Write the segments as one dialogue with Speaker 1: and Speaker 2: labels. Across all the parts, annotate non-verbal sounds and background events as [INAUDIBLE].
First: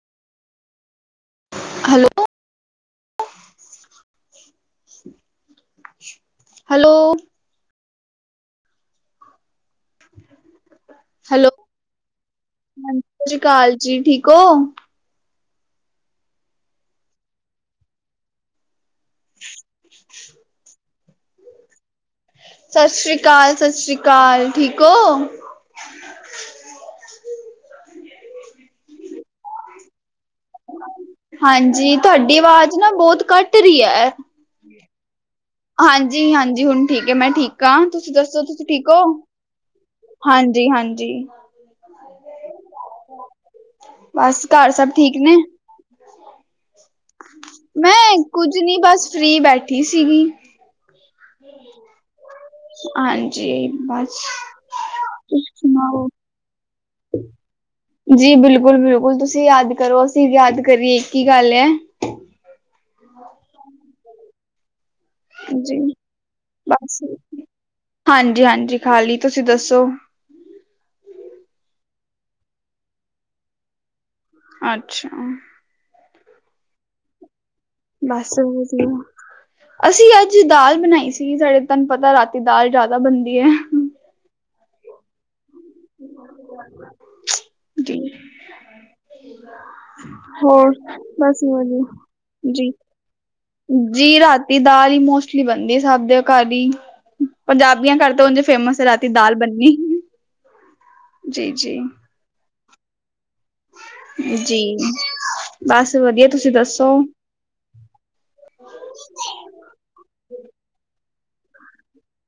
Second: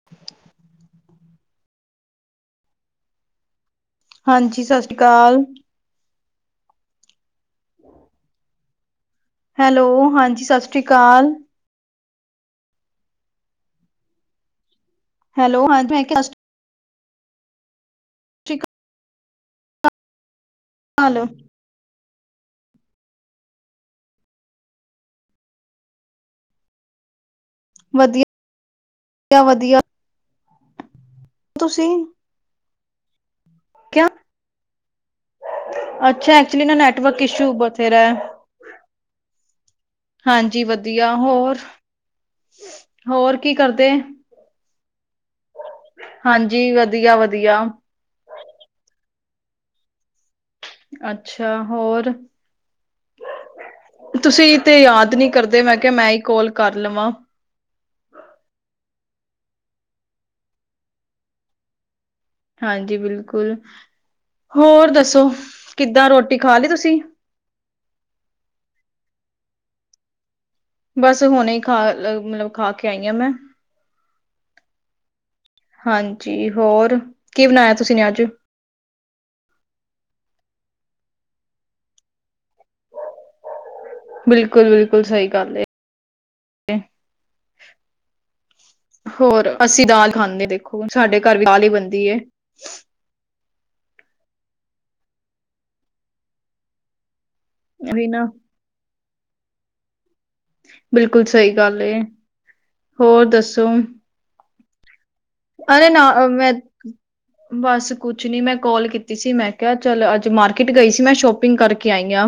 Speaker 1: [UNINTELLIGIBLE]
Speaker 2: Hello.
Speaker 1: ਹਾਂਜੀ ਸਤਿ ਸ਼੍ਰੀ ਅਕਾਲ।
Speaker 2: ਹੈਲੋ।
Speaker 1: ਹਮ। ਹੈਲੋ ਹਾਂਜੀ ਸਤਿ ਸ਼੍ਰੀ ਅਕਾਲ।
Speaker 2: ਹੈਲੋ ਹਾਂ ਸਤਿ ਸ਼੍ਰੀ ਅਕਾਲ ਜੀ ਠੀਕ ਹੋ।
Speaker 1: ਹੈਲੋ ਹਾਂਜੀ ‌। ਠੀਕ।
Speaker 2: [UNINTELLIGIBLE]
Speaker 1: ਹਲੋ।
Speaker 2: ਸਤਿ ਸ੍ਰੀ ਅਕਾਲ ਸਤਿ ਸ਼੍ਰੀ ਅਕਾਲ ਠੀਕ ਹੋ।
Speaker 1: ਵਧੀਆ- ਵਧਆ -ਵਧੀਆ। ਤੁਸੀਂ
Speaker 2: ਹਾਂਜੀ ਤੁਹਾਡੀ ਆਵਾਜ਼ ਨਾ ਬਹੁਤ ਘੱਟ ਰਹੀ
Speaker 1: ਕਿਆ
Speaker 2: ਹੈ। ਹਾਂਜੀ
Speaker 1: ਅੱਛਾ ਐਕਚੁਲੀ
Speaker 2: -ਹਾਂਜੀ
Speaker 1: ਨਾ
Speaker 2: ਹੁਣ ਠੀਕ ਹੈ
Speaker 1: ਨੈਟਵਰਕ
Speaker 2: ਮੈਂ
Speaker 1: ਇਸ਼ੂ
Speaker 2: ਠੀਕ ਹਾਂ
Speaker 1: ਬਥੇਰਾ ਹੈ
Speaker 2: ਤੁਸੀਂ ਦੱਸੋ ਤੁਸੀਂ ਠੀਕ ਹੋ। ਹਾਂਜੀ -ਹਾਂਜੀ।
Speaker 1: ਵਧੀਆ ਹੋਰ [UNINTELLIGIBLE] ਕੀ ਕਰਦੇ
Speaker 2: ਬਸ ਘਰ ਸਭ ਠੀਕ ਨੇ।
Speaker 1: ਹਾਂਜੀ ਵਧੀਆ -ਵਧੀਆ।
Speaker 2: ਮੈਂ ਕੁੱਝ ਨਹੀਂ ਬਸ ਫ੍ਰਰੀ ਬੈਠੀ ਸੀਗੀ।
Speaker 1: ਅੱਛਾ ਹੋਰ?
Speaker 2: ਹਾਂਜੀ ਬਸ।
Speaker 1: ਤੁਸੀਂ ਤੇ ਯਾਦ ਨਹੀਂ
Speaker 2: ਤੁਸੀਂ
Speaker 1: ਕਰਦੇ ਮੈਂ ਕਿਹਾ
Speaker 2: ਸੁਣਾਓ?
Speaker 1: ਮੈਂ ਹੀ ਕੋਾਲ ਕਰ ਲਵਾਂ।
Speaker 2: ਜੀ ਬਿਲਕੁਲ- ਬਿਲਕੁਲ ਤੁਸੀਂ ਯਾਦ ਕਰੋ ਅਸੀਂ ਯਾਦ ਕਰੀਏ ਇੱਕ ਹੀ ਗੱਲ ਹੈ।
Speaker 1: ਹਾਂਜੀ ਬਿਲਕੁਲ ਹੋਰ ਦੱਸੋ
Speaker 2: ਜੀ
Speaker 1: ਕਿੱਦਾਂ ਰੋਟੀ ਖਾ ਲਈ ਤੁਸੀਂ?
Speaker 2: ਹਾਂਜੀ -ਹਾਂਜੀ ਖਾਲੀ ਤੁਸੀਂ ਦੱਸੋ।
Speaker 1: ਬਸ ਹੁਣੇ ਹੀ ਖਾ ਮਤਲਬ ਖਾ ਕੇ ਆਈ ਹਾਂ ਮੈਂ।
Speaker 2: ਅੱਛਾ।
Speaker 1: ਹਾਂਜੀ ਹੋਰ ਕੀ ਬਣਾਇ?
Speaker 2: ਬਸ ਅਸੀਂ ਅੱਜ ਦਾਲ ਬਣਾਈ ਸੀ ਸਾਡੇ ਤੁਹਾਨੂੰ ਪਤਾ ਰਾਤੀ ਦਾਲ ਜਿਆਦਾ ਬਣਦੀ ਹੈ
Speaker 1: ਬਿਲਕੁਲ ਬਿਲਕੁਲ ਸਹੀ ਗੱਲ
Speaker 2: ਜੀ
Speaker 1: ਹੋਰ ਅਸੀਂ ਦਾਲ ਖਾਂਦੇ
Speaker 2: ਹੋਰ
Speaker 1: ਦੇਖੋ ਸਾਡੇ ਘਰ
Speaker 2: ਬਸ
Speaker 1: ਵੀ
Speaker 2: ਹੀ
Speaker 1: ਦਾਲ ਬਣਦੀ ਏ
Speaker 2: ਵਧੀਆ ਜੀ ਜੀ ਰਾਤੀ ਦਾਲ ਹੀ ਮੋਸਟਲੀ ਬਣਦੀ ਸਭ ਦੇ ਘਰ ਹੀ ਪੰਜਾਬੀਆਂ
Speaker 1: ਉਹੀ
Speaker 2: ਘਰ
Speaker 1: ਨਾ
Speaker 2: ਤਾਂ ਉੇ ਫੇਮਸ ਹੈ ਰਾਤੀ ਦਾਲ ਬੰਨੀ
Speaker 1: ਬਿਲਕੁਲ ਸਹੀ ਗੱਲ ਹੋਰ ਦੱਸੋ
Speaker 2: ਜੀ
Speaker 1: ਅਰੇ
Speaker 2: ਬਸ
Speaker 1: ਨਾ
Speaker 2: ਵਧੀਆ
Speaker 1: ਮੈਂ
Speaker 2: ਤੁਸੀਂ ਦੱਸੋ
Speaker 1: ਬਸ ਕੁਛ ਨੀ ਮੈਂ ਕਾਲ ਕੀਤੀ ਸੀ ਮੈਂ ਕਿਹਾ ਚਲ ਅੱਜ ਮਾਰਕੀਟ ਗਈ ਸੀ ਮੈਂ ਸ਼ੋਪਿੰਗ ਕਰਕੇ ਆਈ ਹਾਂ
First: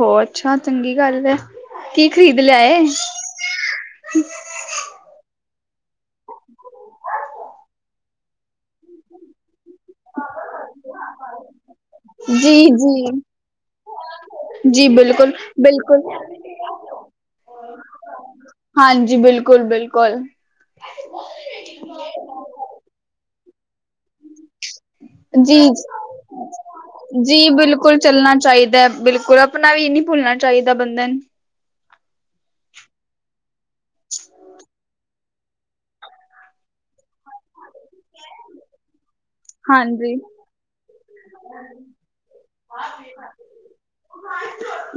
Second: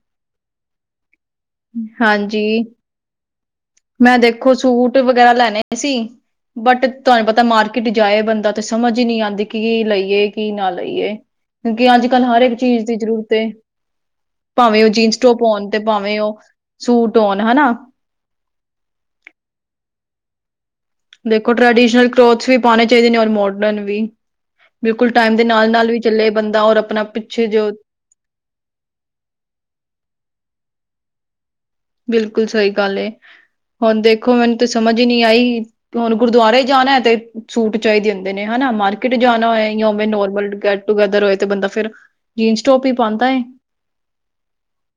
Speaker 2: ਹੋ ਅੱਛਾ ਚੰਗੀ ਗੱਲ ਹੈ ਕੀ ਖ਼ਰੀਦ ਲਿਆ
Speaker 1: ਹਾਂਜੀ ਮੈਂ ਦੇਖੋ ਸੂਟ ਵਗੈਰਾ ਲੈਣੇ ਸੀ ਬਟ ਤੁਹਾਨੂੰ ਪਤਾ ਮਾਰਕੀਟ ਜਾਏ ਬੰਦਾ ਤੇ ਸਮਝ ਹੀ ਨਹੀਂ ਆਉਂਦੀ ਕਿ ਲਈ ਏ ਕੀ ਨਾ ਲਈਏ ਕਿਉਂਕਿ ਅੱਜ ਕੱਲ ਹਰ ਇੱਕ ਚੀਜ਼ ਦੀ
Speaker 2: ਜੀ-ਜੀ,
Speaker 1: ਜ਼ਰੂਰਤ ਹੈ ਭਾਵੇਂ
Speaker 2: ਜੀ
Speaker 1: ਉਹ ਜੀਨਸ ਟੋਪ ਉਣ ਤੇ
Speaker 2: ਬਿਲਕੁਲ-ਬਿਲਕੁਲ
Speaker 1: ਭਾਵੇਂ ਉਹ ਸੂਟ ਉਣ ਹਨਾ
Speaker 2: ਹਾਂਜੀ ਬਿਲਕੁਲ ਬਿਲਕੁਲ
Speaker 1: ਦੇਖੋ ਟਰੈਡੀਸ਼ਨਲ ਕਲੋਥਸ ਵੀ ਪਾਉਣੇ ਚਾਹੀਦੇ ਨੇ ਔਰ ਮੋਡਰਨ ਵੀ ਬਿਲਕੁਲ ਟਾਈਮ ਦੇ
Speaker 2: ਜੀ
Speaker 1: ਨਾਲ ਨਾਲ ਵੀ ਚੱਲੇ ਬੰਦਾ ਔਰ ਆਪਣਾ ਪਿੱਛੇ
Speaker 2: ਜੀ
Speaker 1: ਜੋ
Speaker 2: ਬਿਲਕੁਲ ਚੱਲਣਾ ਚਾਹੀਦਾ ਬਿਲਕੁਲ ਆਪਣਾ ਵੀ ਨਹੀਂ ਭੁੱਲਣਾ ਚਾਹੀਦਾ ਬੰਦੇ ਨੂੰ
Speaker 1: ਬਿਲਕੁਲ ਸਹੀ ਗੱਲ ਏ ਹੁਣ ਦੇਖੋ ਮੈਨੂੰ ਤਾਂ ਸਮਝ ਹੀ ਨਹੀਂ ਆਈ ਹੁਣ ਗੁਰਦੁਆਰੇ ਜਾਣਾ ਹੈ ਤੇ ਸੂਟ ਚਾਹੀਦੇ ਹੁੰਦੇ ਨੇ ਹਨਾ ਮਾਰਕੀਟ ਜਾਣਾ ਹੋ ਜਾਂ ਉਵੇਂ
Speaker 2: ਹਾਂਜੀ
Speaker 1: ਨੋਰਮਲ ਟੂਗੈਦਰ ਹੋਏ ਤਾਂ ਬੰਦਾ ਫਿਰ ਜੀਨਸ ਟੋਪ ਹੀ ਪਾਉਂਦਾ ਏ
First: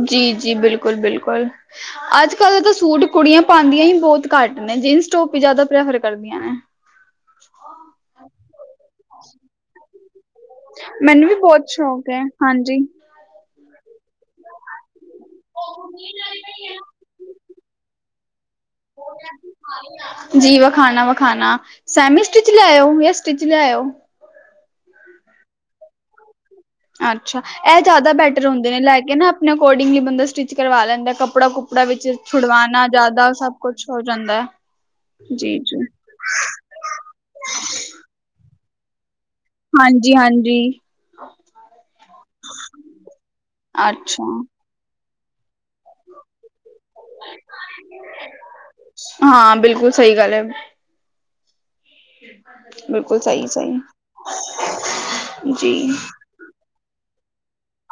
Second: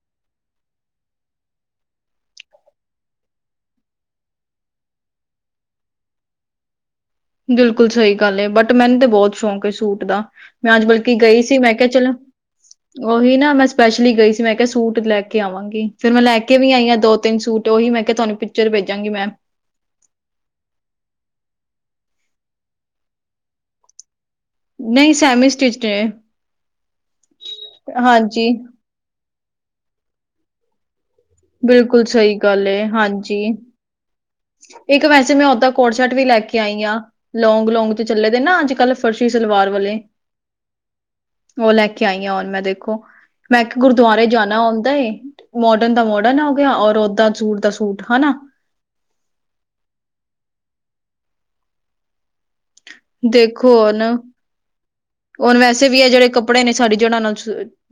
Speaker 2: ਜੀ ਜੀ ਬਿਲਕੁਲ ਬਿਲਕੁਲ ਅੱਜ ਕੱਲ ਤਾਂ ਸੂਟ ਕੁੜੀਆਂ ਪਾਉਂਦੀਆਂ ਹੀ ਬਹੁਤ ਘੱਟ ਨੇ ਜੀਨਸ ਟੋਪ ਹੀ ਜ਼ਿਆਦਾ ਪ੍ਰੈਫਰ ਕਰਦੀਆਂ ਨੇ
Speaker 1: ਬਿਲਕੁਲ ਸਹੀ ਗੱਲ ਬਟ ਮੈਨੂੰ ਤਾਂ ਬਹੁਤ ਸ਼ੌਕ ਏ ਸੂਟ ਦਾ ਮੈਂ ਅੱਜ ਬਲਕਿ
Speaker 2: ਮੈਨੂੰ ਵੀ
Speaker 1: ਗਈ ਸੀ
Speaker 2: ਬਹੁਤ
Speaker 1: ਮੈਂ ਕਿਹਾ
Speaker 2: ਸ਼ੌਕ
Speaker 1: ਚਲੋ
Speaker 2: ਹੈ ਹਾਂਜੀ
Speaker 1: ਉਹੀ ਨਾ ਮੈਂ ਸਪੈਸ਼ਲੀ ਗਈ ਸੀ ਮੈਂ ਕਿਹਾ ਸੂਟ ਲੈ ਕੇ ਆਵਾਂਗੀ ਫਿਰ ਮੈਂ ਲੈ ਕੇ ਵੀ ਆਈ ਆ ਦੋ ਤਿੰਨ ਸੂਟ ਉਹੀ ਮੈਂ ਕਿਹਾ ਤੁਹਾਨੂੰ ਪਿਚਰ ਭੇਜਾਂਗੀ ਮੈਂ
Speaker 2: ਜੀ ਵਖਾਣਾ ਵਖਾਣਾ ਸੈਮੀ ਸਟਿਚ ਲਿਆਇਓ ਜਾਂ ਸਟਿਚ ਲੈਇਓ
Speaker 1: ਨਹੀਂ ਸੈਮੀ ਸਟਿਚ ਨੇ
Speaker 2: ਅੱਛਾ ਇਹ ਜ਼ਿਆਦਾ ਬੈਟਰ
Speaker 1: ਹਾਂਜੀ
Speaker 2: ਹੁੰਦੇ ਨੇ ਲੈ ਕੇ ਨਾ ਆਪਣੇ ਅਕੋਰਡਿੰਗਲੀ ਬੰਦਾ ਸਟਿਚ ਕਰਵਾ ਲੈਂਦਾ ਕੱਪੜਾ ਕੁਪੜਾ
Speaker 1: ਬਿਲਕੁਲ
Speaker 2: ਵਿੱਚ
Speaker 1: ਸਹੀ ਗੱਲ ਏ
Speaker 2: ਛੁਡਵਾਉਣਾ ਜ਼ਿਆਦਾ
Speaker 1: ਹਾਂਜੀ
Speaker 2: ਸਭ ਕੁਛ ਹੋ ਜਾਂਦਾ ਹੈ
Speaker 1: ਇੱਕ ਵੈਸੇ ਮੈਂ
Speaker 2: ਜੀ,
Speaker 1: ਓਦਾਂ
Speaker 2: ਜੀ।
Speaker 1: ਕੋਟ ਸ਼ਟ ਵੀ ਲੈ ਕੇ ਆਈ ਹਾਂ ਲੌਂਗ ਲੌਂਗ ਚ ਚੱਲੇ ਦੇ ਨਾ ਅੱਜ ਕੱਲ ਪਰਸ਼ੀ ਸਲਵਾਰ ਵਾਲੇ
Speaker 2: ਹਾਂਜੀ-ਹਾਂਜੀ,
Speaker 1: ਉਹ ਲੈ ਕੇ ਆਈ ਆ ਹੁਣ ਮੈਂ ਦੇਖੋ ਮੈਂ ਇੱਕ
Speaker 2: ਅੱਛਾ।
Speaker 1: ਗੁਰਦੁਆਰੇ ਜਾਣਾ ਆਉਂਦਾ ਏ ਮੋਡਰਨ ਦਾ ਮੋਡਰਨ ਆ ਹੋ ਗਿਆ ਔਰ ਓਦਾਂ ਸੂਟ ਦਾ ਸੂਟ ਹਨਾ
Speaker 2: ਹਾਂ ਬਿਲਕੁਲ ਸਹੀ ਗੱਲ ਹੈ। ਬਿਲਕੁਲ ਸਹੀ ਸਹੀ
Speaker 1: ਉਹਨੂੰ ਵੈਸੇ ਵੀ ਹੈ ਜਿਹੜੇ ਕੱਪੜੇ ਨੇ ਸਾਰੀ ਜੜ੍ਹਾਂ ਨਾਲ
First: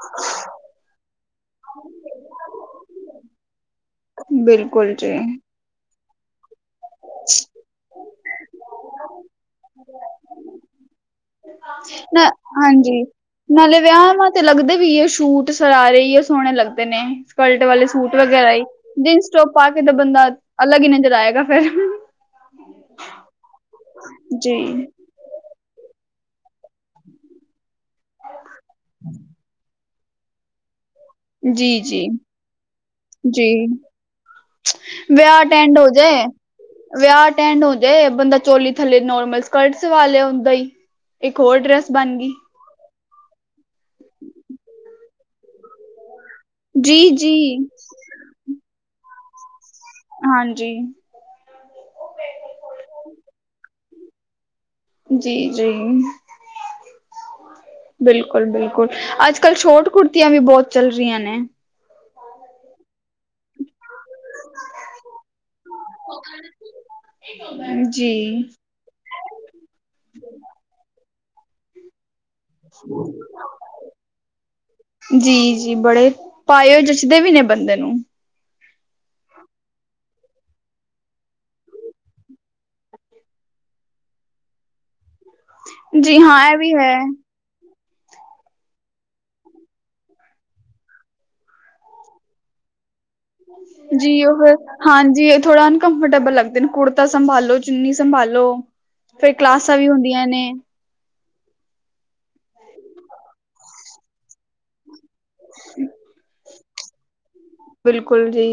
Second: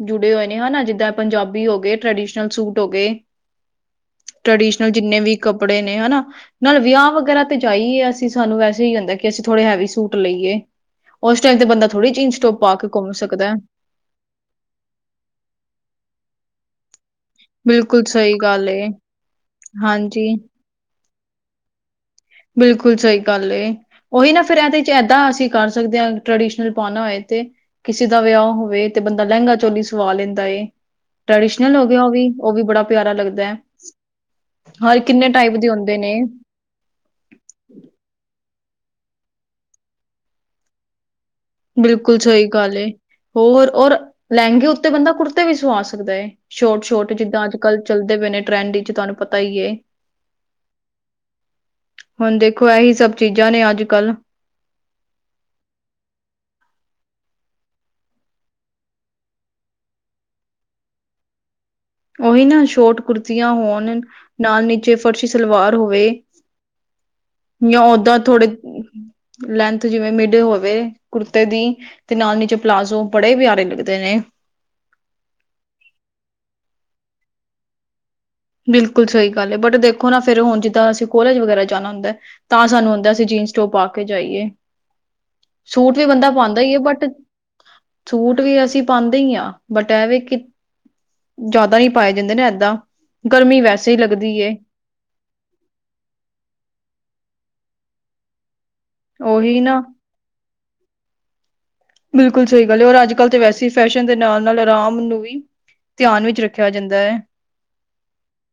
Speaker 1: ਜੁੜੇ ਹੋਏ ਨੇ ਹਨਾ ਜਿੱਦਾਂ ਪੰਜਾਬੀ ਹੋ ਗਏ ਟ੍ਰਡੀਸ਼ਨਲ ਸੂਟ ਹੋ ਗਏ ਟਰਡੀਸ਼ਨਲ
Speaker 2: ਬਿਲਕੁਲ ਜੀ।
Speaker 1: ਜਿੰਨੇ ਵੀ ਕੱਪੜੇ ਨੇ ਹਨਾ ਨਾਲ ਵਿਆਹ ਵਗੈਰਾ ਤੇ ਜਾਈਏ ਅਸੀਂ ਸਾਨੂੰ ਵੈਸੇ ਹੀ ਹੁੰਦਾ ਕਿ ਅਸੀਂ ਥੋੜੇ ਹੈਵੀ ਸੂਟ ਲਈਏ ਉਸ ਟਾਈਮ ਤੇ ਬੰਦਾ ਥੋੜੀ
Speaker 2: ਨਾ
Speaker 1: ਜੀਨਸ ਟੋਪ ਪਾ ਕੇ
Speaker 2: ਹਾਂਜੀ
Speaker 1: ਘੁੰਮ ਸਕਦਾ ਹੈ
Speaker 2: ਨਾਲੇ ਵਿਆਹ ਤੇ ਲੱਗਦੇ ਵੀ ਉਹ ਸਛੂਟ ਸਰਾਰੇ ਹੀ ਉਹ ਸੋਹਣੇ ਲੱਗਦੇ ਨੇ ਸਕਰਟ ਵਾਲੇ
Speaker 1: ਬਿਲਕੁਲ
Speaker 2: ਸੂਟ
Speaker 1: ਸਹੀ
Speaker 2: ਵਗੈਰਾ ਹੀ
Speaker 1: ਗੱਲ ਏ
Speaker 2: ਜਿੰਨਸ ਟੋਪ ਪਾ ਕੇ ਤਾਂ ਬੰਦਾ
Speaker 1: ਹਾਂਜੀ
Speaker 2: ਅਲੱਗ ਹੀ ਨਜ਼ਰ ਆਏਗਾ ਫਿਰ
Speaker 1: ਬਿਲਕੁਲ ਸਹੀ ਗੱਲ ਏ ਉਹੀ ਨਾ ਫਿਰ
Speaker 2: ਜੀ,
Speaker 1: ਇਹਦੇ ਚ ਇਹਦਾਂ ਅਸੀਂ ਕਰ ਸਕਦੇ ਹਾਂ ਟ੍ਰਡੀਸ਼ਨਲ ਪਾਉਣਾ ਹੋਏ ਤੇ ਕਿਸੇ ਦਾ ਵਿਆਹ ਹੋਵੇ ਤੇ ਬੰਦਾ ਲਹਿੰਗਾ ਚੋਲੀ ਸਵਾ ਲੈਂਦਾ ਏ ਟਰਡੀਸ਼ਨਲ ਹੋ ਗਿਆ
Speaker 2: ਜੀ-ਜੀ, ਜੀ।
Speaker 1: ਉਹ ਵੀ ਉਹ ਵੀ ਬੜਾ ਪਿਆਰਾ ਲੱਗਦਾ
Speaker 2: ਜੀ
Speaker 1: ਹੈ ਹਰ ਕਿੰਨੇ
Speaker 2: ਵਿਆਹ
Speaker 1: ਟਾਈਪ ਦੇ
Speaker 2: ਟੈਂਡ ਹੋ
Speaker 1: ਹੁੰਦੇ ਨੇ
Speaker 2: ਜਾਏ ਵਿਆਹ ਅ ਟੈਂਡ ਹੋ ਜੇ ਬੰਦਾ ਚੋਲੀ ਥੱਲੇ ਨੋਰਮਲ ਸਕਰਟ ਸਵਾ ਲਿਆ ਹੁੰਦਾ
Speaker 1: ਬਿਲਕੁਲ ਸਹੀ ਗੱਲ ਏ ਹੋਰ ਔਰ ਲਹਿੰਗੇ ਉੱਤੇ ਬੰਦਾ ਕੁੜਤੇ ਵੀ ਸੁਵਾ ਸਕਦਾ ਏ। ਸ਼ੋਰਟ ਸ਼ੋਟ ਜਿੱਦਾ ਅੱਜ
Speaker 2: ਜੀ-ਜੀ।
Speaker 1: ਕੱਲ ਚੱਲਦੇ ਪਏ ਨੇ ਟਰੈਂਡ ਵਿੱਚ ਤੁਹਾਨੂੰ ਪਤਾ ਹੀ ਏ।
Speaker 2: ਹਾਂਜੀ।
Speaker 1: ਹੁਣ ਦੇਖੋ ਇਹੀ ਸਭ ਚੀਜ਼ਾਂ ਨੇ ਅੱਜ ਕੱਲ
Speaker 2: ਜੀ ਜੀ। ਬਿਲਕੁਲ ਬਿਲਕੁਲ ਅੱਜ ਕੱਲ ਸ਼ੋਟ ਕੁੜਤੀਆਂ ਵੀ ਬਹੁਤ ਚੱਲ ਰਹੀਆਂ ਨੇ।
Speaker 1: ਉਹੀ ਨਾ ਸ਼ੋਟ ਕੁੁਰਤੀਆਂ ਹੋਣ ਨਾਲ ਨੀਚੇ ਫਰਸ਼ੀ ਸਲਵਾਰ ਹੋਵੇ ਜਾਂ ਓਦਾਂ
Speaker 2: ਜੀ
Speaker 1: ਥੋੜੇ ਲੈਂਥ ਜਿਵੇਂ ਮਿਡ ਹੋਵੇ ਕੁਰਤੇ ਦੀ ਤੇ ਨਾਲ ਹੀ ਪਲਾਜ਼ੋ ਬੜੇ ਪਿਆਰੇ ਲੱਗਦੇ ਨੇ।
Speaker 2: ਜੀ ਜੀ ਬੜੇ ਪਾਏ ਹੋਏ ਜਚਦੇ ਵੀ ਨੇ ਬੰਦੇ ਨੂੰ।
Speaker 1: ਬਿਲਕੁਲ ਸਹੀ ਗੱਲ ਹੈ ਬਟ ਦੇਖੋ ਨਾ ਫਿਰ ਹੁਣ ਜਿੱਦਾ ਅਸੀ ਕੋਲੇਜ ਵਗੈਰਾ ਜਾਣਾ ਹੁੰਦਾ ਏ ਤਾਂ ਸਾਨੂੰ ਹੁੰਦਾ ਅਸੀਂ ਜੀਨਸ-ਟੋਪ ਪਾ ਕੇ ਜਾਈਏ। ਸੂਟ ਵੀ
Speaker 2: ਜੀ
Speaker 1: ਬੰਦਾ
Speaker 2: ਹਾਂ ਇਹ
Speaker 1: ਪਾਉਂਦਾ ਹੀ
Speaker 2: ਵੀ
Speaker 1: ਹੈ, ਬਟ ਸੂਟ ਵੀ ਅਸੀਂ ਪਾਉਂਦੇ ਹੀ ਹਾਂ, ਬਟ ਏਹ ਵੀ ਕਿ ਜ਼ਿਆਦਾ ਹੀਂ ਪਾਏ ਜਾਂਦੇ ਨੇ ਏਦਾਂ ਗਰਮੀ ਵੈਸੇ ਹੀ
Speaker 2: ਜੀ
Speaker 1: ਲੱਗਦੀ
Speaker 2: ਉਹ ਫੇਰ
Speaker 1: ਏ
Speaker 2: ਹਾਂਜੀ ਥੋੜਾ ਅਨਕੰਫਰਟੇਬਲ ਲੱਗਦੇ ਨੇ ਕੁੜਤਾ ਸੰਭਾਲੋ, ਚੁੰਨੀ ਸੰਭਾਲੋ। ਫਿਰ
Speaker 1: ਓਹੀ
Speaker 2: ਕਲਾਸਾਂ
Speaker 1: ਨਾ
Speaker 2: ਵੀ ਹੁੰਦੀਆਂ ਨੇ
Speaker 1: ਬਿਲਕੁਲ ਸਹੀ ਗੱਲ ਏ ਔਰ ਅੱਜ ਕੱਲ ਤੇ ਵੈਸੇ ਹੀ ਫੈਸ਼ਨ ਦੇ ਨਾਲ ਨਾਲ ਆਰਾਮ ਨੂੰ ਵੀ ਧਿਆਨ ਵਿੱਚ ਰੱਖਿਆ ਜਾਂਦਾ ਹੈ।
Speaker 2: ਬਿਲਕੁਲ ਜੀ।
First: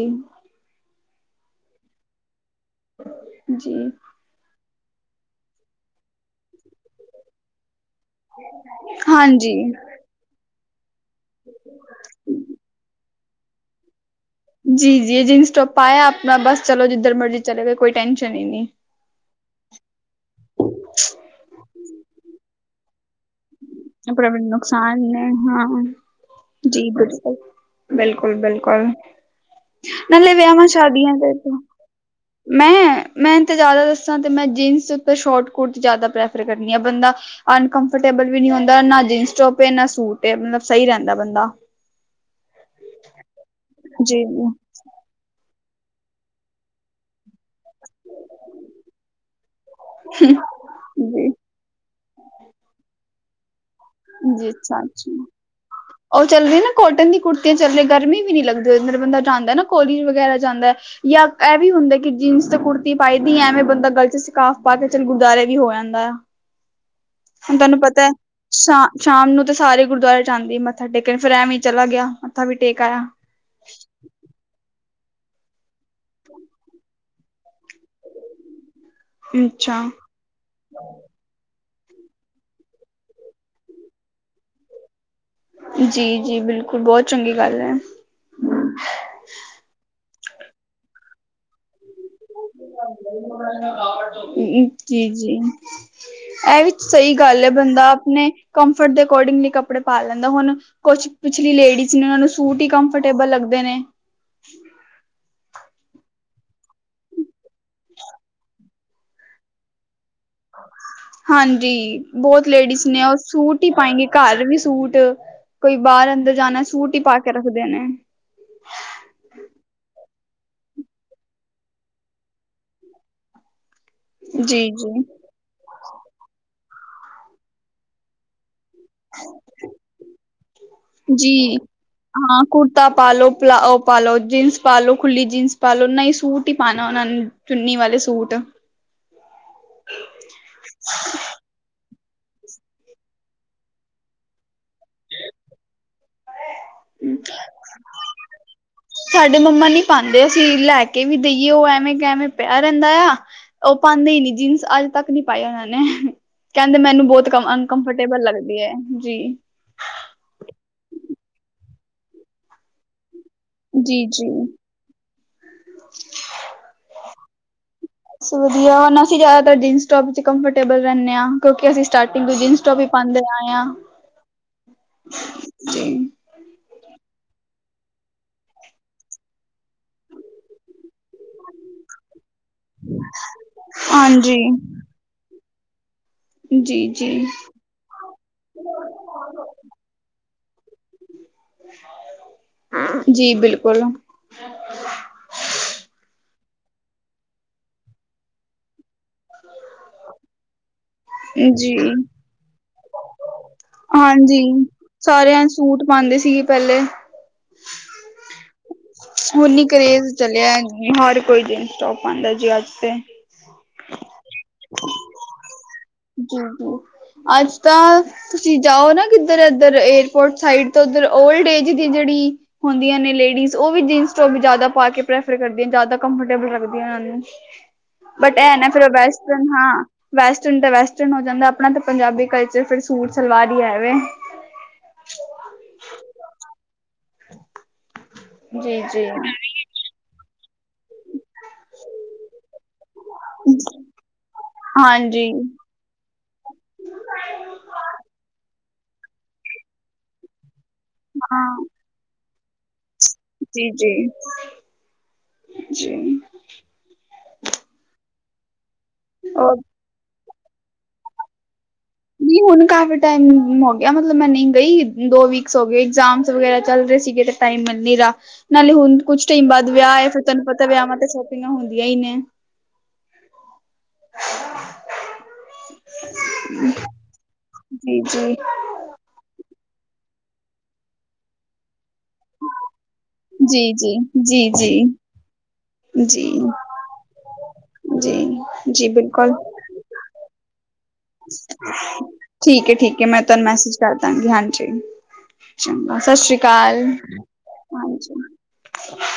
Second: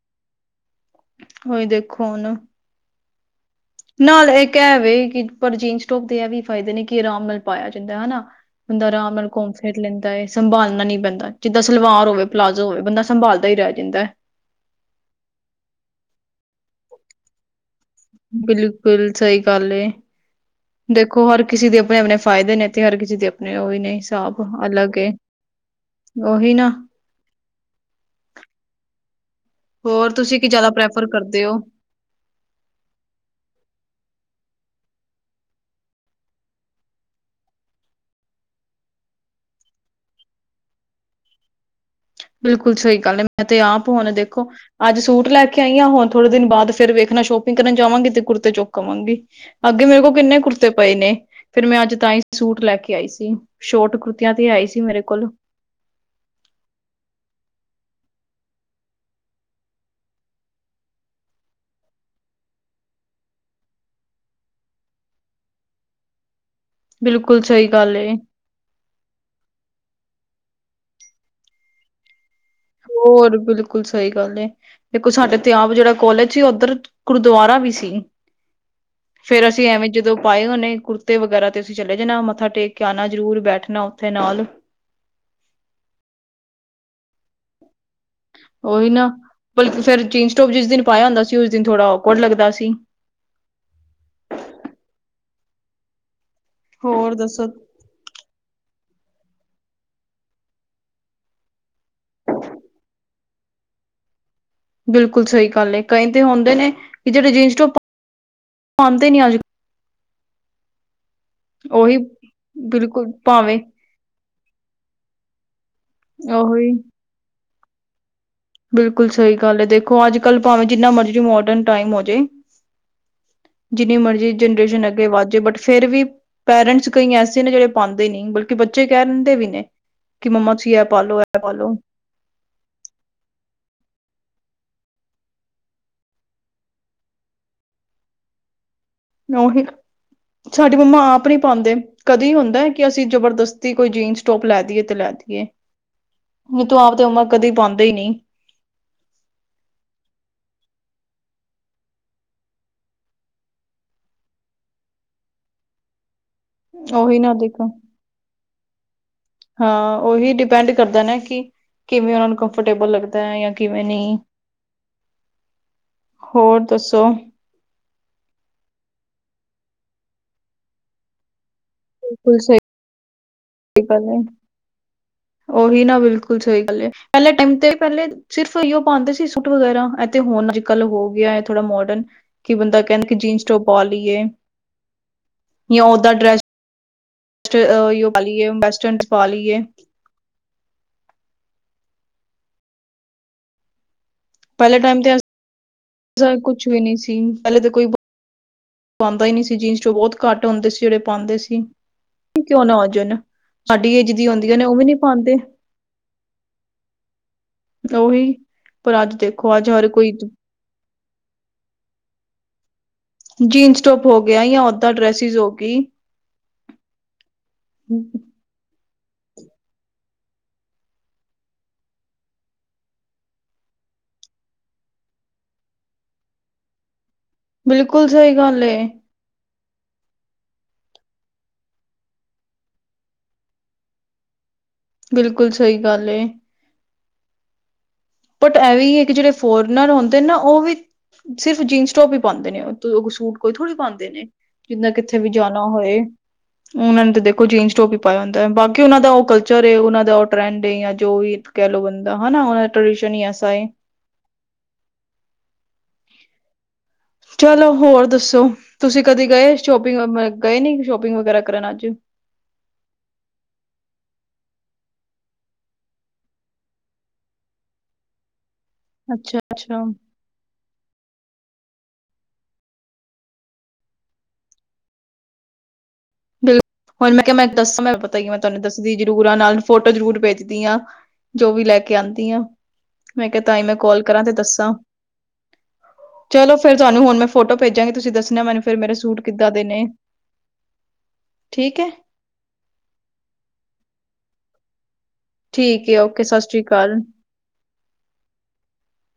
Speaker 1: ਉਹੀ ਦੇਖੋ ਹੁਨ
Speaker 2: ਜੀ।
Speaker 1: ਨਾਲ ਇਕ ਏ ਵੇ ਕਿ ਪਰ ਜੀਨਸ ਟੋਪ ਦੇ ਇਹ ਵੀ ਫਾਇਦੇ ਨੇ ਕਿ ਇਹ ਆਰਾਮ ਨਾਲ ਪਾਇਆ ਜਾਂਦਾ ਹੈ। ਹੇਣਾ। ਬੰਦਾ ਆਰਾਮ ਨਾਲ
Speaker 2: ਹਾਂਜੀ
Speaker 1: ਘੁੰਮ-ਫਿਰ ਲੈਂਦਾ ਏ ਸੰਭਾਲਣਾ ਨੀ ਪੈਂਦਾ। ਜਿੱਦਾਂ ਸਲਵਾਰ ਹੋਵੇ, ਪਲਾਜ਼ੋ ਹੋਵੇ, ਬੰਦਾ ਸੰਭਾਲਦਾ ਹੀ ਰਹ ਜਾਂਦਾ ਏ।
Speaker 2: ਜੀ ਜੀ ਜੀਨਸ- ਟੋਪ ਪਾਯਾ ਅਪਣਾ ਬਸ ਚਲੋ ਜਿੱਧਰ ਮਰਜ਼ੀ ਚਲੇ ਗਏ ਕੋਈ
Speaker 1: ਬਿਲਕੁਲ ਸਹੀ ਗੱਲ ਏ। ਦੇਖੋ ਹਰ ਕਿਸੇ ਦੇ ਅਪਣੇ- ਅਪਣੇ ਫਾਇਦੇ ਨੇ ਤੇ ਹਰ ਕਿਸੇ ਦੇ ਆਪਣੇ ਉਹ ਵੀ ਨੇ ਹਿਸਾਬ ਅਲੱਗ
Speaker 2: ਨੁਕਸਾਨ
Speaker 1: ਏ।
Speaker 2: ਨੇ ਹਾਂ,
Speaker 1: ਉਹੀ ਨਾ
Speaker 2: ਜੀ ਬਿਲਕੁਲ। ਬਿਲਕੁਲ ਬਿਲਕੁਲ।
Speaker 1: ਹੋਰ
Speaker 2: ਨਾਲੇ
Speaker 1: ਤੁਸੀਂ ਕੀ
Speaker 2: ਵਿਹਾਵਾਂ,
Speaker 1: ਜ਼ਿਆਦਾ ਪ੍ਰੈਫਰ
Speaker 2: ਸ਼ਾਦੀਆਂ ਤੇ
Speaker 1: ਕਰਦੇ ਹੋ?
Speaker 2: ਮੈਂ- ਮੈਂ ਤਾਂ ਜ਼ਿਆਦਾ ਦੱਸਾਂ ਤੇ ਮੈਂ ਜੀਨਸ ਉੱਤੇ ਸ਼ੋ੍ਟ ਕੋਟ ਜ਼ਿਆਦਾ ਪ੍ਰੈਫਰ ਕਰਨੀ ਆ। ਬੰਦਾ ਅਨਕਫਰਟੇਬਲ ਵੀ ਨਹੀਂ ਹੁੰਦਾ। ਨਾ ਜੀਨਸ ਟੋਪ ਨਾ ਸੂਟ ਮਤਲਬ ਸਹੀ ਰਹਿੰਦਾ ਬੰਦਾ।
Speaker 1: ਬਿਲਕੁਲ ਸਹੀ ਗੱਲ ਏ। ਮੈਂ ਤੇ ਆਪ ਹੁਣ
Speaker 2: ਜੀ,
Speaker 1: ਦੇਖੋ
Speaker 2: ਜੀ,
Speaker 1: ਅੱਜ ਸੂਟ ਲੈ ਕੇ ਆਈ ਹਾਂ, ਹੁਣ ਥੋੜੇ ਦਿਨ ਬਾਦ ਫਿਰ ਵੇਖਣਾ ਸ਼ੋਪ ਪਿੰਗ ਕਰਨ ਜਾਵਾਂਗੀ ਤੇ ਕੁੜਤੇ ਚੁੱਕ ਆਵਾਂਗੀ, ਅੱਗੇ ਮੇਰੇ ਕੋਲ ਕਿੰਨੇ ਕੁੜਤੇ ਪਏ ਨੇ,
Speaker 2: ਜੀ,
Speaker 1: ਫੇਰ ਮੈਂ ਅੱਜ ਤਾਂ ਹੀ ਸੂਟ ਲੈ ਕੇ ਆਈ ਸੀ। ਸ਼ੋਟ ਕੁੁਰਤੀਆਂ ਤੇ
Speaker 2: ਜੀ,
Speaker 1: ਹੈ ਈ ਸੀ
Speaker 2: ਅੱਛਾ,
Speaker 1: ਮੇਰੇ
Speaker 2: ਅੱਛਾ।
Speaker 1: ਕੋਲ [INAUDIBLE]
Speaker 2: ਉਹ ਚੱਲ ਰੀ ਨਾ ਕੋਟਨ ਦੀ ਕੁੜਤੀਆਂ ਚੱਲ ਰਹੀਆਂ, ਗਰਮੀ ਵੀ ਨਹੀਂ ਲੱਗਦੀ ਔਦੇ ਅੰਦਰ, ਬੰਦਾ ਜਾਂਦਾ ਨਾ ਕੋਲੇਜ ਵਗੈਰਾ ਜਾਂਦਾ ਜਾਂ ਇਹ ਵੀ ਹੁੰਦੇ ਕਿ ਜੀਨਸ ਤੇ ਕੁੜਤੀ ਪਾਈ ਦੀ, ਐਵੇਂ ਬੰਦਾ ਗਲ ਚ ਸਕਾਫ਼ ਪਾ ਕੇ ਚੱਲ ਗੁਰਦੁਆਾਰੇ ਵੀ ਹੋ ਆਂਦਾ ਆ।
Speaker 1: [INAUDIBLE]
Speaker 2: ਹੁਣ
Speaker 1: ਸਹੀ
Speaker 2: ਤੁਹਾਨੂੰ
Speaker 1: ਗੱਲ
Speaker 2: ਪਤਾ ਹੈ
Speaker 1: ਏ।
Speaker 2: ਸ਼ਾਮ ਸ਼ਾਮ ਨੂੰ ਤੇ ਸਾਰੇ ਗੁਰਦੁਆਰੇ ਜਾਂਦੇ ਆ ਮੱਥਾ ਟੇਕਣ, ਫਿਰ ਐਵੇਂ ਚਲਾ ਗਿਆ, ਮੱਥਾ ਵੀ ਟੇਕ ਆਇਆ।
Speaker 1: ਹੋਰ, ਬਿਲਕੁਲ ਸਹੀ ਗੱਲ ਏ। ਦੇਖੋ ਸਾਡੇ ਤੇ ਆਪ ਜਿਹੜਾ ਕੋਲੇਜ ਏ, ਉੱਧਰ ਗੁਰਦੁਆਰਾ ਵੀ ਸੀ। ਫੇਰ ਅਸੀਂ
Speaker 2: ਅੱਛਾ
Speaker 1: ਐਵੇਂ ਜਦੋਂ ਪਾਏ ਹੋਨੇ ਕੁੜਤੇ ਤੇ ਵਗੈਰਾ ਤੇ ਅਸੀ ਚਲੇ ਜਾਣਾ ਮੱਥਾ ਟੇਕ ਕੇ ਆਨਾ ਜ਼ਰੂਰ, ਬੈਠਣਾ ਉੱਥੇ ਨਾਲ
Speaker 2: ਜੀ ਜੀ ਬਿਲਕੁਲ, ਬਹੁਤ ਚੰਗੀ ਗੱਲ ਏ।
Speaker 1: ਓਹੀ ਨਾ ਫੇਰ ਜੀਂਸ- ਟੋਪ ਜਿਸ ਦਿਨ ਪਾਇਆ ਹੁੰਦਾ ਸੀ, ਉਸ ਦਿਨ ਥੋੜਾ ਔਕਵਡ ਲੱਗਦਾ ਸੀ।
Speaker 2: ਜੀ ਜੀ। ਇਹ ਵੀ ਸਹੀ
Speaker 1: ਹੋਰ
Speaker 2: ਗੱਲ
Speaker 1: ਦੱਸੋ?
Speaker 2: ਹੈ ਬੰਦਾ ਆਪਣੇ ਕੰਫਰਟ ਦੇ ਅਕੋਰਡਿੰਗਲੀ ਕੱਪੜੇ ਪਾ ਲੈਂਦਾ ਹੁਣ ਕੁਛ ਪਿਛਲੀ ਲੇਡੀਜ਼ ਨੇ ਉਹਨਾਂ ਨੂੰ ਸੂਟ ਹੀ ਕੰਫਰਟੇਬਲ ਲੱਗਦੇ ਨੇ।
Speaker 1: ਬਿਲਕੁਲ ਸਹੀ ਗੱਲ ਏ ਕਈ ਤੇ ਹੁੰਦੇ ਨੇ ਕਿ ਜਿਹੜੇ ਜੀਨਸ ਟੋਪ
Speaker 2: ਹ।
Speaker 1: ਆਉਂਦੇ ਨੀ ਅੱਜਕਲ।
Speaker 2: ਹਾਂਜੀ
Speaker 1: ਉਹੀ
Speaker 2: ਬਹੁਤ ਲੇਡੀਜ਼ ਨੇ
Speaker 1: ਬਿਲਕੁਲ
Speaker 2: ਉਹ
Speaker 1: ਭਾਵੇਂ
Speaker 2: ਸੂਟ ਹੀ ਪਾਏਗੀ। ਘਰ ਵੀ ਸੂਟ ਕੋਈ ਬਾਹਰ ਅੰਦਰ ਜਾਣਾ
Speaker 1: ਉਹੀ
Speaker 2: ਸੂਟ ਹੀ ਪਾ ਕੇ ਰੱਖਦੇ ਨੇ।
Speaker 1: ਬਿਲਕੁਲ ਸਹੀ ਗੱਲ ਹੈ ਦੇਖੋ ਅੱਜ ਕੱਲ ਭਾਵੇਂ ਜਿੰਨਾ ਮਰਜੀ ਮੋਡਰਨ ਟਾਈਮ ਹੋ ਜਾਏ ਜਿੰਨੀ ਮਰਜ਼ੀ
Speaker 2: ਜੀ
Speaker 1: ਜਨਰੇਸ਼ਨ
Speaker 2: ਜੀ
Speaker 1: ਅੱਗੇ ਵੱਧ ਜਾਵੇ ਬਟ ਫੇਰ ਵੀ ਪੇਰੈਂਟਸ ਕਈ ਐਸੇ ਨੇ ਜਿਹੜੇ ਪਾਉਂਦੇ ਨਹੀਂ ਬਕ ਕਿ ਬੱਚੇ ਕਹਿ ਦਿੰਦੇ ਵੀ ਨੇ ਕਿ ਮੰਮਾ ਚ ਐ ਪਾਲੋ ਐ
Speaker 2: ਜੀ
Speaker 1: ਪਾਲੋ।
Speaker 2: ਹਾਂ ਕੁੜਤਾ ਪਾ ਲ ਲੋ ਪਲਾਓ ਪਾ ਲ ਲੋ ਜੀਨਸ ਪਾ ਲ ਲੋ ਖੁੱਲੀ ਜੀਨਸ ਪਾ ਲ ਲੋ ਨਾ ਹੀ ਸੂਟ ਹੀ ਪਾਣਾ ਉਹਨਾਂ ਨੇ। ਚੁੰਨੀ ਵਾਲੇ ਸੂਟ।
Speaker 1: ਉਹੀ ਸਾਡੀ ਮੰਮਾ ਆਪਣੀ ਪਾਉਂਦੇ ਕਦੇ ਹੁੰਦਾ ਕਿ ਅਸੀਂ ਜਬਰਦਸਤੀ ਕੋਈ ਜੀਨਸ ਟੋਪ ਲੈ ਦੀਈਏ ਤੇ ਲੈ ਦੀਈਏ। ਹ ਤੂੰ ਆਪ ਤੇ ਮੰਮਾ ਕਦੇ ਪਾਉਂਦਾ ਹੀ ਨੀ।
Speaker 2: ਸਾਡੇ ਮੰਮਾ ਨੀ ਪਾਂਦੇ ਅਸੀਂ ਲੈ ਕੇ ਵੀ ਦੇਈਏ ਉਹ ਐਵੇਂ ਕਿ ਐਵੇਂ ਪਿਆ ਰਹਿੰਦਾ ਆ। ਉਹ ਪਾਂਦੇ ਹੀ ਨੀ ਜੀਨਸ ਅੱਜ ਤੱਕ ਨਹੀਂ ਪਏ ਉਹਨਾਂ ਨੇ। ਕਹਿੰਦੇ ਮੈਨੂੰ
Speaker 1: ਉਹੀ
Speaker 2: ਬਹੁਤ
Speaker 1: ਨਾ ਦੇਖੋ
Speaker 2: ਅਨਕਫਰਟੇਬਲ ਲੱਗਦੀ ਹੈ ਜੀ।
Speaker 1: ਹਾਂ ਉਹੀ ਡਿਪੈਂਡ ਕਰਦਾ ਨਾ ਕਿ ਕਿਵੇਂ ਉਹਨਾਂ ਨੂੰ ਕੰਫੋਰਟੇਬਲ ਲੱਗਦਾ ਹੈ ਜਾਂ। ਕਿਵੇਂ ਨ
Speaker 2: ਜੀ ਜੀ।
Speaker 1: ਹੋਰ ਦੱਸੋ।
Speaker 2: ਵਧੀਆ ਹੁਣ ਅਸੀਂ ਜ਼ਿਆਦਾਤਰ ਜੀਨਸ ਟੋਪ 'ਚ ਕੰਫਰਟੇਬਲ ਰਹਿੰਦੇ ਹਾਂ ਕਿਉਂਕਿ ਅਸੀਂ ਸਟਾਰਟਿੰਗ ਤੋ
Speaker 1: ਬਿਲਕੁਲ
Speaker 2: ਜੀਨਸ
Speaker 1: ਸਹੀ
Speaker 2: ਟੋਪ ਹੀ ਪਾਂਦੇ ਆਏ ਆ।
Speaker 1: ਗੱਲ ਹੈ ਕੁਛ ਹੋਈ ਗੱਲ ਪਹਿਲੇ ਟਾਈਮ ਤੇ ਪਹਿਲੇ ਸਿਰਫ ਇ ਉਹ ਪਾਉਂਦੇ ਸੀ ਸੂਟ ਵਗੈਰਾ ਇਹ ਤੇ ਹੁਣ ਅੱਜ ਕੱਲ੍ਹ ਹੋ ਗਿਆ ਥੋੜਾ ਮੋਡਰਨ ਕਿ ਬੰਦਾ ਕਹਿੰਦੇ ਕਿ ਜੀਨਸ ਟੋਪ ਪਾ ਲਈਏ
Speaker 2: ਹਾਂਜੀ
Speaker 1: ਜਾਂ ਓਦਾਂ ਡਰੈਸ
Speaker 2: ਜੀ- ਜੀ।
Speaker 1: ਆ ਉਹੀ ਵਾਲੀਏ ਵੈਸਟਰਨ ਪਾ ਲਈਏ
Speaker 2: ਹਾਂ ਜੀ ਬਿਲਕੁਲ।
Speaker 1: ਪਹਿਲੇ ਟਾਈਮ ਤੇ ਕੁਛ ਵੀ ਨਹੀਂ ਸੀ ਪਹਿਲੇ ਤਾਂ ਕੋਈ ਪਾਂਦਾ ਹੀ ਨਹੀਂ ਸੀ ਜੀਨਸ ਟੋਪ ਬਹੁਤ ਘੱਟ ਹੁੰਦੇ ਸੀ ਜਿਹੜੇ ਪਾਉਂਦੇ ਸੀ
Speaker 2: ਜੀ
Speaker 1: ਕੀ ਕਿਉਂ ਨਾ ਜਨ
Speaker 2: ਹਾਂਜੀ ਸਾਰਿਆਂ ਸੂਟ ਪਾਉਂਦੇ ਸੀਗੇ ਪਹਿਲੇ
Speaker 1: ਉਹੀ ਪਰ ਅੱਜ ਦੇਖੋ
Speaker 2: ਹੁਨ
Speaker 1: ਅੱਜ ਹਰ ਕੋਈ
Speaker 2: ਕਰੇਜ਼ ਚਲਿਆ ਹਰ ਕੋਈ ਜੀਨਸ ਸਭ ਪਾਂਦਾ ਜੀ ਅੱਜ ਤੇ
Speaker 1: ਜੀਨਸ ਟੋਪ ਹੋ ਗਿਆ ਜਾਂ ਓਦਾਂ ਡਰੈਸਿਸ ਹੋ ਗਈ।
Speaker 2: ਜੀ- ਜੀ ਅੱਜ ਤਕ ਤੁਸੀਂ ਜਾਓ ਨਾ ਕਿੱਧਰ ਇੱਧਰ ਏਅਰਪੋਰਟ ਸਾਈਡ ਤੋਂ ਉੱਧਰ ਓਲਡ ਏਜ ਦੀ ਜਿਹੜੀ ਹੁੰਦੀਆਂ ਨੇ ਲੇਡੀਜ਼ ਉਹ ਵੀ ਜੀਨਸ ਟੋਪ ਵੀ ਜ਼ਿਆਦਾ ਪਾ ਕੇ ਪ੍ਰੈਫਰ ਕਰਦੀਆਂ ਜ਼ਿਆਦਾ ਕੰਫਰਟੇਬਲ ਲੱਗਦੀਆਂ ਨੂੰ
Speaker 1: ਬਿਲਕੁਲ ਸਹੀ
Speaker 2: ਬਟ ਇਹ
Speaker 1: ਗੱਲ
Speaker 2: ਨਾ
Speaker 1: ਏ
Speaker 2: ਫੇਰ ਬੈਸ ਹਾਂ ਵੈਸਟਰਨ ਤਾਂ ਵੈਸਟਰਨ ਹੋ ਜਾਂਦਾ ਆਪਣਾ ਤਾਂ ਪੰਜਾਬੀ ਕਲਚਰ ਫਿਰ ਸੂਟ ਸਲਵਾਰ ਹੀ ਹੈ ਵੇ।
Speaker 1: ਬਿਲਕੁਲ ਸਹੀ ਗੱਲ ਏ। ਬਟ ਐਵੇ
Speaker 2: ਜੀ-ਜੀ।
Speaker 1: ਕਿ ਜਿਹੜੇ ਫੋਰਨਰ ਹੁੰਦੇ ਨੇ ਨਾ ਉਹ ਵੀ ਸਿਰਫ਼ ਜੀਨਸ ਟੋਪ ਹੀ ਪਾਉਂਦੇ ਨੇ। ਸੂਟ ਕੋਈ ਥੋੜ੍ਹੀ ਪਾਂਦੇ ਨੇ ਜਿੰਨਾ ਕਿੱਥੇ ਵੀ
Speaker 2: ਹਾਂਜੀ
Speaker 1: ਜਾਣਾ ਹੋਏ। ਉਹ ਨੇ ਤਾਂ ਦੇਖੋ ਜੀਨਸ ਟੋਪ ਹੀ ਪਾਇਆ ਹੁੰਦਾ ਹੈ ਬਾਕੀ ਉਹਨਾਂ ਦਾ ਉਹ ਕਲਚਰ ਉਹਨਾਂ ਦਾ ਉਹ ਟਰੈਂਡ ਏ ਜਾਂ ਜੋ ਵੀ ਕਹਿ ਲਓ ਬੰਦਾ ਹਨਾ ਉਹ ਟਡੀਸ਼ਨ ਹੀ ਏ
Speaker 2: ਜੀ- ਜੀ- ਜੀ।
Speaker 1: ਚਲੋ ਹੋਰ ਦੱਸੋ ਤੁਸੀਂ ਕਦੇ ਗਏ
Speaker 2: ਹੋਰ
Speaker 1: ਸ਼ੋਪਿੰਗ ਗਏ ਨੀ ਸ਼ੋਪਿੰਗ ਵਗੈਰਾ ਗਏ ਨਹੀਂ ਕਰਨ ਅੱਜ
Speaker 2: ਨਹੀਂ ਹੁਣ ਕਾਫੀ ਟਾਈਮ ਹੋ ਗਿਆ ਮਤਲਬ ਮੈਂ ਨਹੀਂ ਗਈ ਦੋ ਵੀਕਸ ਹੋ ਗਏ ਐਗਜ਼ਾਮ ਵਗੈਰਾ ਚੱਲ ਰਹੇ ਸੀਗੇ ਤੇ ਟਾਈਮ ਮਿਲਣੀ ਰ ਨਾਲੇ ਹੁਣ ਕੁੱਛ
Speaker 1: ਅੱਛਾ
Speaker 2: ਟਾਈਮ ਬਾਅਦ
Speaker 1: ਅੱਛਾ
Speaker 2: ਵਿਆਹ ਆ ਫਿਰ ਤੁਹਾਨੂੰ ਪਤਾ ਵਿਆਹਾਂ ਤੇ ਸ਼ੋਪਿੰਗਾਂ ਹੁੰਦੀਆਂ ਹੀ ਨੇ।
Speaker 1: ਬਿਲਕੁਲ ਹੂੰ ਮੈਂ ਕਿਹਾ ਮੈਂ ਦੱਸ ਮੈਂ
Speaker 2: ਜੀ
Speaker 1: ਪਤਾ ਕੀ
Speaker 2: ਜੀ
Speaker 1: ਮੈਂ ਤੁਹਾਨੂੰ ਦੱਸ ਦੀਦੀ [UNINTELLIGIBLE] ਨਾਲ ਫੋਟੋ ਜਰੂਰ ਭੇਜਦੀ ਹਾਂ ਜੋ ਵੀ ਲੈਕੇ ਆਂਦੀ। ਮੈਂ ਕਿਹਾ ਤ
Speaker 2: ਜੀ
Speaker 1: ਹੀ ਮੈਂ
Speaker 2: ਜੀ
Speaker 1: ਕਾਲ ਕਰਾਂ ਤੇ
Speaker 2: ਜੀ
Speaker 1: ਦੱਸਾਂ।
Speaker 2: ਜੀ ਜੀ
Speaker 1: ਚਲੋ ਫਿਰ ਤੁਹਾਨੂੰ ਹੁਣ ਮੈਂ ਫੋਟੋ ਭੇਜਾਂਗੀ ਤੁਸੀਂ ਦਸਨਾ
Speaker 2: ਜੀ
Speaker 1: ਫਿਰ
Speaker 2: ਜੀ
Speaker 1: ਮੇਰੇ ਸੂਟ
Speaker 2: ਬਿਲਕੁਲ
Speaker 1: ਕਿੱਦਾਂ ਦੇ ਨੇ। ਠੀਕ ਏ।
Speaker 2: ਠੀਕ- ਠੀਕ ਮੈਂ ਤੁਹਾਨੂੰ ਮੈਸੇਜ ਕਰਦਾਂਗੀ ਹਾਂਜੀ
Speaker 1: ਠੀਕ
Speaker 2: ਚੰਗਾ
Speaker 1: ਹੈ
Speaker 2: ਸਤਿ
Speaker 1: ਓਕੇ
Speaker 2: ਸ੍ਰੀ
Speaker 1: ਸ਼੍ਰੀ
Speaker 2: ਅਕਾਲ। ਹਾਂਜੀ